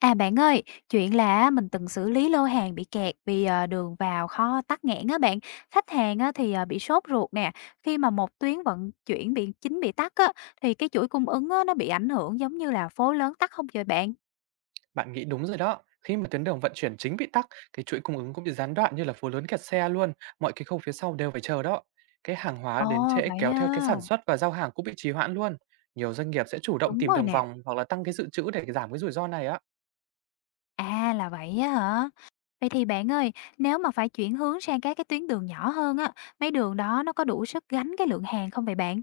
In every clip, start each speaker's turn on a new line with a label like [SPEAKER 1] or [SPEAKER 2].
[SPEAKER 1] À, bạn ơi, chuyện là mình từng xử lý lô hàng bị kẹt vì, đường vào kho tắc nghẽn á bạn. Khách hàng á thì, bị sốt ruột nè, khi mà một tuyến vận chuyển bị chính bị tắc á, thì cái chuỗi cung ứng á nó bị ảnh hưởng giống như là phố lớn tắc không vậy bạn?
[SPEAKER 2] Bạn nghĩ đúng rồi đó. Khi mà tuyến đường vận chuyển chính bị tắc, cái chuỗi cung ứng cũng bị gián đoạn như là phố lớn kẹt xe luôn, mọi cái khâu phía sau đều phải chờ đó. Cái hàng hóa đến
[SPEAKER 1] Ồ,
[SPEAKER 2] trễ
[SPEAKER 1] vậy
[SPEAKER 2] kéo theo cái
[SPEAKER 1] ha,
[SPEAKER 2] sản xuất và giao hàng cũng bị trì hoãn luôn. Nhiều doanh nghiệp sẽ chủ động
[SPEAKER 1] đúng
[SPEAKER 2] tìm
[SPEAKER 1] rồi
[SPEAKER 2] đường
[SPEAKER 1] nè.
[SPEAKER 2] vòng hoặc là tăng cái dự trữ để giảm cái rủi ro này á.
[SPEAKER 1] À, là vậy á hả? Vậy thì bạn ơi, nếu mà phải chuyển hướng sang các cái tuyến đường nhỏ hơn á, mấy đường đó nó có đủ sức gánh cái lượng hàng không vậy bạn?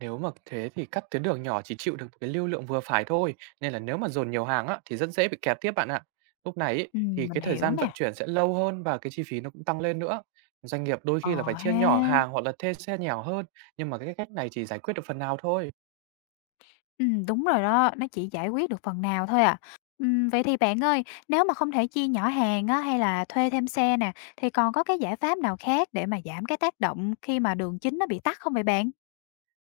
[SPEAKER 2] Nếu mà thế thì các tuyến đường nhỏ chỉ chịu được một cái lưu lượng vừa phải thôi, nên là nếu mà dồn nhiều hàng á, thì rất dễ bị kẹt tiếp bạn ạ. Lúc này ý, thì
[SPEAKER 1] Mình
[SPEAKER 2] cái thời
[SPEAKER 1] hiểu
[SPEAKER 2] gian vận
[SPEAKER 1] nè.
[SPEAKER 2] chuyển sẽ lâu hơn và cái chi phí nó cũng tăng lên nữa. Doanh nghiệp đôi
[SPEAKER 1] Ờ
[SPEAKER 2] khi là phải chia
[SPEAKER 1] ha.
[SPEAKER 2] nhỏ hàng hoặc là thuê xe nhỏ hơn, nhưng mà cái cách này chỉ giải quyết được phần nào thôi.
[SPEAKER 1] Đúng rồi đó, nó chỉ giải quyết được phần nào thôi à. Vậy thì bạn ơi, nếu mà không thể chia nhỏ hàng á, hay là thuê thêm xe nè, thì còn có cái giải pháp nào khác để mà giảm cái tác động khi mà đường chính nó bị tắc không vậy bạn?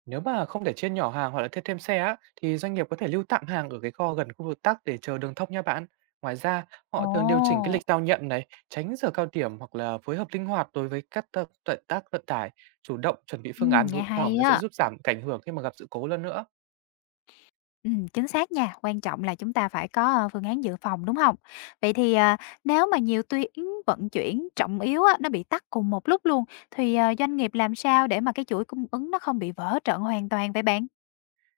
[SPEAKER 2] Nếu mà không thể chia nhỏ hàng hoặc là thêm thêm xe á, thì doanh nghiệp có thể lưu tạm hàng ở cái kho gần khu vực tắc để chờ đường thông nha bạn. Ngoài ra,
[SPEAKER 1] Ồ,
[SPEAKER 2] họ thường điều chỉnh cái lịch giao nhận này, tránh giờ cao điểm hoặc là phối hợp linh hoạt đối với các tận tác vận tải, chủ động chuẩn bị phương án
[SPEAKER 1] nghe
[SPEAKER 2] dự phòng
[SPEAKER 1] hay
[SPEAKER 2] nó sẽ
[SPEAKER 1] á.
[SPEAKER 2] giúp giảm cái ảnh hưởng khi mà gặp sự cố lần nữa.
[SPEAKER 1] Chính xác nha, quan trọng là chúng ta phải có phương án dự phòng đúng không? Vậy thì nếu mà nhiều tuyến vận chuyển trọng yếu á, nó bị tắc cùng một lúc luôn, thì doanh nghiệp làm sao để mà cái chuỗi cung ứng nó không bị vỡ trận hoàn toàn vậy bạn?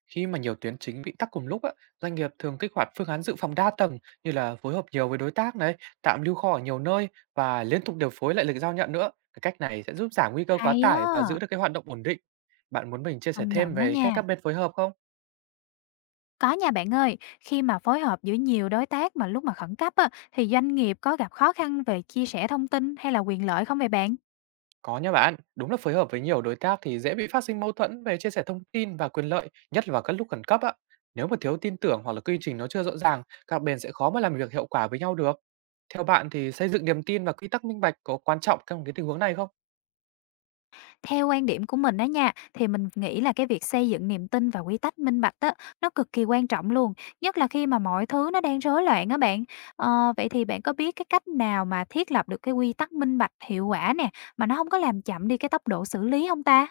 [SPEAKER 2] Khi mà nhiều tuyến chính bị tắc cùng lúc á, doanh nghiệp thường kích hoạt phương án dự phòng đa tầng như là phối hợp nhiều với đối tác này, tạm lưu kho ở nhiều nơi và liên tục điều phối lại lịch giao nhận nữa. Cái cách này sẽ giúp giảm nguy cơ quá
[SPEAKER 1] Hay
[SPEAKER 2] tải và
[SPEAKER 1] á.
[SPEAKER 2] giữ được cái hoạt động ổn định. Bạn muốn mình chia sẻ
[SPEAKER 1] Công
[SPEAKER 2] thêm
[SPEAKER 1] nhận đó
[SPEAKER 2] về cách
[SPEAKER 1] nha.
[SPEAKER 2] các bên phối hợp không?
[SPEAKER 1] Có nha bạn ơi, khi mà phối hợp giữa nhiều đối tác mà lúc mà khẩn cấp á, thì doanh nghiệp có gặp khó khăn về chia sẻ thông tin hay là quyền lợi không vậy bạn?
[SPEAKER 2] Có nha bạn, đúng là phối hợp với nhiều đối tác thì dễ bị phát sinh mâu thuẫn về chia sẻ thông tin và quyền lợi, nhất là vào các lúc khẩn cấp á. Nếu mà thiếu tin tưởng hoặc là quy trình nó chưa rõ ràng, các bên sẽ khó mà làm việc hiệu quả với nhau được. Theo bạn thì xây dựng niềm tin và quy tắc minh bạch có quan trọng trong cái tình huống này không?
[SPEAKER 1] Theo quan điểm của mình đó nha, thì mình nghĩ là cái việc xây dựng niềm tin và quy tắc minh bạch á, nó cực kỳ quan trọng luôn, nhất là khi mà mọi thứ nó đang rối loạn á bạn. Ờ, vậy thì bạn có biết cái cách nào mà thiết lập được cái quy tắc minh bạch hiệu quả nè, mà nó không có làm chậm đi cái tốc độ xử lý không ta?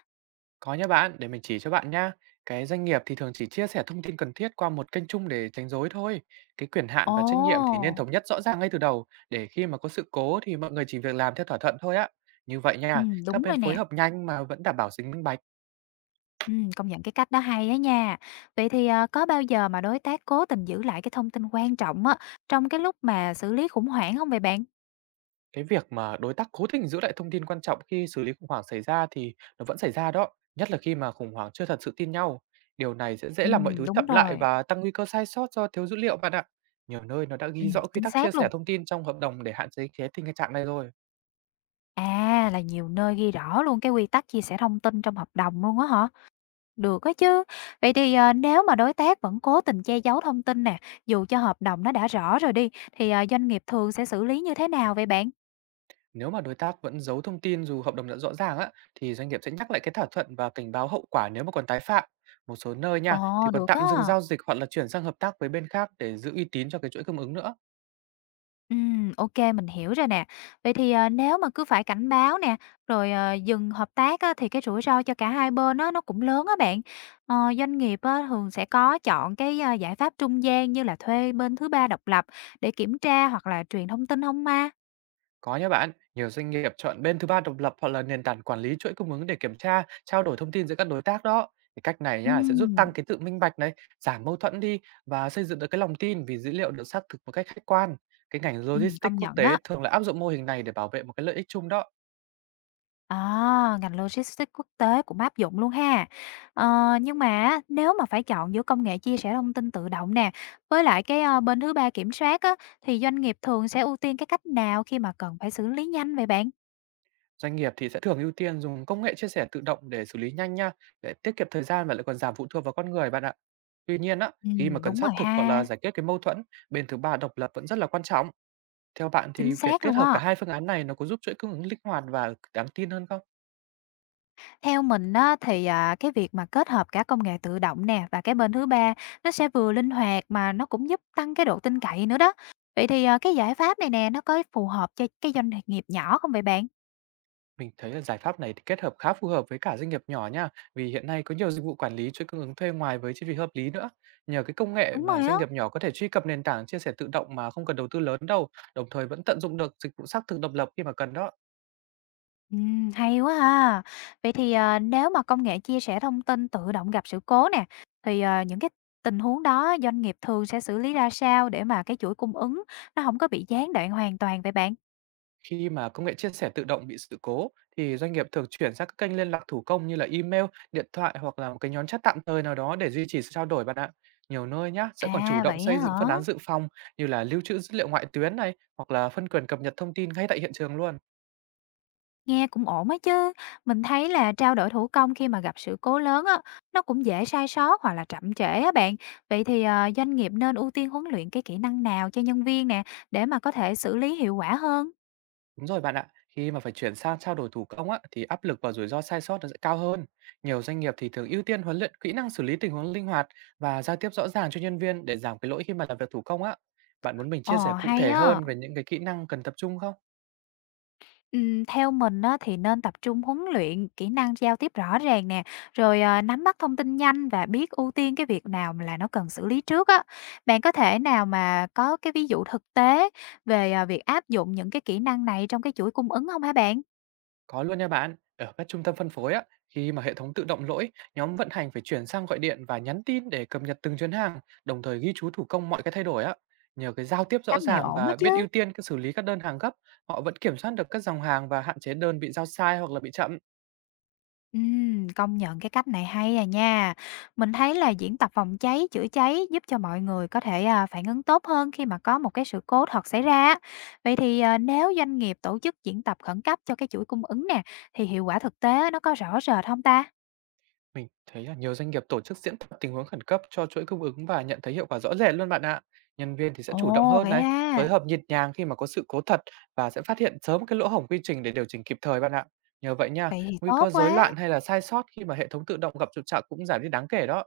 [SPEAKER 2] Có nha bạn, để mình chỉ cho bạn nhá. Cái doanh nghiệp thì thường chỉ chia sẻ thông tin cần thiết qua một kênh chung để tránh rối thôi. Cái quyền hạn
[SPEAKER 1] Ồ,
[SPEAKER 2] và trách nhiệm thì nên thống nhất rõ ràng ngay từ đầu để khi mà có sự cố thì mọi người chỉ việc làm theo thỏa thuận thôi á. Như vậy
[SPEAKER 1] ừ,
[SPEAKER 2] nha, các
[SPEAKER 1] đúng
[SPEAKER 2] bên
[SPEAKER 1] rồi
[SPEAKER 2] phối
[SPEAKER 1] nè.
[SPEAKER 2] hợp nhanh mà vẫn đảm bảo tính minh bạch.
[SPEAKER 1] Công nhận cái cách đó hay á nha. Vậy thì, có bao giờ mà đối tác cố tình giữ lại cái thông tin quan trọng á, trong cái lúc mà xử lý khủng hoảng không vậy bạn?
[SPEAKER 2] Cái việc mà đối tác cố tình giữ lại thông tin quan trọng khi xử lý khủng hoảng xảy ra thì nó vẫn xảy ra đó, nhất là khi mà khủng hoảng chưa thật sự tin nhau. Điều này sẽ dễ làm mọi thứ chậm
[SPEAKER 1] Đúng
[SPEAKER 2] lại
[SPEAKER 1] rồi,
[SPEAKER 2] và tăng nguy cơ sai sót do thiếu dữ liệu bạn ạ. Nhiều nơi nó đã ghi rõ quy
[SPEAKER 1] chính
[SPEAKER 2] tắc chia
[SPEAKER 1] xác
[SPEAKER 2] sẻ
[SPEAKER 1] luôn.
[SPEAKER 2] thông tin trong hợp đồng để hạn chế cái tình trạng này rồi.
[SPEAKER 1] À, là nhiều nơi ghi rõ luôn cái quy tắc chia sẻ thông tin trong hợp đồng luôn á hả? Được á chứ. Vậy thì, nếu mà đối tác vẫn cố tình che giấu thông tin nè, dù cho hợp đồng nó đã rõ rồi đi, thì, doanh nghiệp thường sẽ xử lý như thế nào vậy bạn?
[SPEAKER 2] Nếu mà đối tác vẫn giấu thông tin dù hợp đồng đã rõ ràng á, thì doanh nghiệp sẽ nhắc lại cái thỏa thuận và cảnh báo hậu quả nếu mà còn tái phạm. Một số nơi nha,
[SPEAKER 1] Ồ,
[SPEAKER 2] thì còn
[SPEAKER 1] được
[SPEAKER 2] tạm dừng
[SPEAKER 1] á.
[SPEAKER 2] giao dịch hoặc là chuyển sang hợp tác với bên khác để giữ uy tín cho cái chuỗi cung ứng nữa.
[SPEAKER 1] Ok mình hiểu rồi nè. Vậy thì, nếu mà cứ phải cảnh báo nè, rồi, dừng hợp tác á, thì cái rủi ro cho cả hai bên á, nó cũng lớn á bạn. Ờ, doanh nghiệp á, thường sẽ có chọn cái, giải pháp trung gian như là thuê bên thứ ba độc lập để kiểm tra hoặc là truyền thông tin hông ma.
[SPEAKER 2] Có nha bạn, nhiều doanh nghiệp chọn bên thứ ba độc lập hoặc là nền tảng quản lý chuỗi cung ứng để kiểm tra, trao đổi thông tin giữa các đối tác đó. Thì cách này nha sẽ giúp
[SPEAKER 1] Ừm,
[SPEAKER 2] tăng cái tự minh bạch này, giảm mâu thuẫn đi và xây dựng được cái lòng tin vì dữ liệu được xác thực một cách khách quan. Cái ngành
[SPEAKER 1] công
[SPEAKER 2] logistics quốc
[SPEAKER 1] nhận
[SPEAKER 2] tế
[SPEAKER 1] á.
[SPEAKER 2] thường là áp dụng mô hình này để bảo vệ một cái lợi ích chung đó.
[SPEAKER 1] À, ngành logistics quốc tế cũng áp dụng luôn ha. Ờ, nhưng mà á, nếu mà phải chọn giữa công nghệ chia sẻ thông tin tự động nè, với lại cái bên thứ ba kiểm soát á, thì doanh nghiệp thường sẽ ưu tiên cái cách nào khi mà cần phải xử lý nhanh vậy bạn?
[SPEAKER 2] Doanh nghiệp thì sẽ thường ưu tiên dùng công nghệ chia sẻ tự động để xử lý nhanh nha, để tiết kiệm thời gian và lại còn giảm phụ thuộc vào con người bạn ạ. Tuy nhiên á,
[SPEAKER 1] Ừ,
[SPEAKER 2] khi mà cần
[SPEAKER 1] đúng rồi
[SPEAKER 2] xác thực hoặc là
[SPEAKER 1] ha,
[SPEAKER 2] giải quyết cái mâu thuẫn, bên thứ ba độc lập vẫn rất là quan trọng. Theo bạn thì
[SPEAKER 1] chính
[SPEAKER 2] việc
[SPEAKER 1] xác
[SPEAKER 2] kết
[SPEAKER 1] luôn
[SPEAKER 2] hợp
[SPEAKER 1] á.
[SPEAKER 2] cả hai phương án này nó có giúp chuỗi cung ứng linh hoạt và đáng tin hơn không?
[SPEAKER 1] Theo mình á, thì cái việc mà kết hợp cả công nghệ tự động nè và cái bên thứ ba nó sẽ vừa linh hoạt mà nó cũng giúp tăng cái độ tin cậy nữa đó. Vậy thì à, cái giải pháp này nè nó có phù hợp cho cái doanh nghiệp nhỏ không vậy bạn?
[SPEAKER 2] Mình thấy là giải pháp này thì kết hợp khá phù hợp với cả doanh nghiệp nhỏ nha, vì hiện nay có nhiều dịch vụ quản lý chuỗi cung ứng thuê ngoài với chi phí hợp lý nữa. Nhờ cái công nghệ
[SPEAKER 1] Đúng
[SPEAKER 2] mà
[SPEAKER 1] rồi
[SPEAKER 2] doanh
[SPEAKER 1] á.
[SPEAKER 2] nghiệp nhỏ có thể truy cập nền tảng chia sẻ tự động mà không cần đầu tư lớn đâu, đồng thời vẫn tận dụng được dịch vụ xác thực độc lập khi mà cần đó.
[SPEAKER 1] Hay quá ha. Vậy thì, nếu mà công nghệ chia sẻ thông tin tự động gặp sự cố nè, thì, những cái tình huống đó doanh nghiệp thường sẽ xử lý ra sao để mà cái chuỗi cung ứng nó không có bị gián đoạn hoàn toàn vậy bạn?
[SPEAKER 2] Khi mà công nghệ chia sẻ tự động bị sự cố thì doanh nghiệp thường chuyển sang các kênh liên lạc thủ công như là email, điện thoại hoặc là một cái nhóm chat tạm thời nào đó để duy trì sự trao đổi bạn ạ. Nhiều nơi nhá sẽ còn chủ
[SPEAKER 1] À,
[SPEAKER 2] động
[SPEAKER 1] vậy á
[SPEAKER 2] xây dựng
[SPEAKER 1] hả?
[SPEAKER 2] phương án dự phòng như là lưu trữ dữ liệu ngoại tuyến này hoặc là phân quyền cập nhật thông tin ngay tại hiện trường luôn.
[SPEAKER 1] Nghe cũng ổn á chứ. Mình thấy là trao đổi thủ công khi mà gặp sự cố lớn á, nó cũng dễ sai sót hoặc là chậm trễ á bạn. Vậy thì, doanh nghiệp nên ưu tiên huấn luyện cái kỹ năng nào cho nhân viên nè, để mà có thể xử lý hiệu quả hơn?
[SPEAKER 2] Đúng rồi bạn ạ, khi mà phải chuyển sang trao đổi thủ công á, thì áp lực và rủi ro sai sót nó sẽ cao hơn. Nhiều doanh nghiệp thì thường ưu tiên huấn luyện kỹ năng xử lý tình huống linh hoạt và giao tiếp rõ ràng cho nhân viên để giảm cái lỗi khi mà làm việc thủ công á. Bạn muốn mình chia
[SPEAKER 1] Ồ,
[SPEAKER 2] sẻ cụ
[SPEAKER 1] hay
[SPEAKER 2] thể
[SPEAKER 1] á.
[SPEAKER 2] hơn về những cái kỹ năng cần tập trung không?
[SPEAKER 1] Theo mình á, thì nên tập trung huấn luyện kỹ năng giao tiếp rõ ràng nè, rồi, nắm bắt thông tin nhanh và biết ưu tiên cái việc nào mà là nó cần xử lý trước á. Bạn có thể nào mà có cái ví dụ thực tế về, à, việc áp dụng những cái kỹ năng này trong cái chuỗi cung ứng không, hả bạn?
[SPEAKER 2] Có luôn nha bạn. Ở các trung tâm phân phối á, khi mà hệ thống tự động lỗi, nhóm vận hành phải chuyển sang gọi điện và nhắn tin để cập nhật từng chuyến hàng, đồng thời ghi chú thủ công mọi cái thay đổi á. Nhờ cái giao tiếp rõ
[SPEAKER 1] Cách này
[SPEAKER 2] ràng
[SPEAKER 1] ổn á
[SPEAKER 2] và
[SPEAKER 1] chứ.
[SPEAKER 2] biết ưu tiên cái xử lý các đơn hàng gấp, họ vẫn kiểm soát được các dòng hàng và hạn chế đơn bị giao sai hoặc là bị chậm.
[SPEAKER 1] Công nhận cái cách này hay à nha. Mình thấy là diễn tập phòng cháy, chữa cháy giúp cho mọi người có thể, à, phản ứng tốt hơn khi mà có một cái sự cố thật xảy ra. Vậy thì, à, nếu doanh nghiệp tổ chức diễn tập khẩn cấp cho cái chuỗi cung ứng nè, thì hiệu quả thực tế nó có rõ rệt không ta?
[SPEAKER 2] Mình thấy là nhiều doanh nghiệp tổ chức diễn tập tình huống khẩn cấp cho chuỗi cung ứng và nhận thấy hiệu quả rõ rệt luôn bạn ạ. Nhân viên thì sẽ chủ động
[SPEAKER 1] Ồ,
[SPEAKER 2] hơn
[SPEAKER 1] vậy
[SPEAKER 2] này,
[SPEAKER 1] ha,
[SPEAKER 2] phối hợp nhịp nhàng khi mà có sự cố thật và sẽ phát hiện sớm cái lỗ hổng quy trình để điều chỉnh kịp thời bạn ạ. Nhờ vậy nha,
[SPEAKER 1] vậy thì
[SPEAKER 2] nguy
[SPEAKER 1] tốt
[SPEAKER 2] cơ rối
[SPEAKER 1] quá.
[SPEAKER 2] loạn hay là sai sót khi mà hệ thống tự động gặp trục trặc cũng giảm đi đáng kể đó.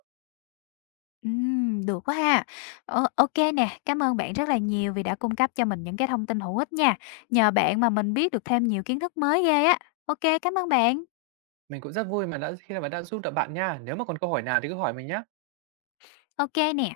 [SPEAKER 1] Được quá ha. Ờ, ô nè, cảm ơn bạn rất là nhiều vì đã cung cấp cho mình những cái thông tin hữu ích nha. Nhờ bạn mà mình biết được thêm nhiều kiến thức mới ghê á. Ok, cảm ơn bạn.
[SPEAKER 2] Mình cũng rất vui mà khi mà đã giúp được bạn nha. Nếu mà còn câu hỏi nào thì cứ hỏi mình nhá.
[SPEAKER 1] Ok nè.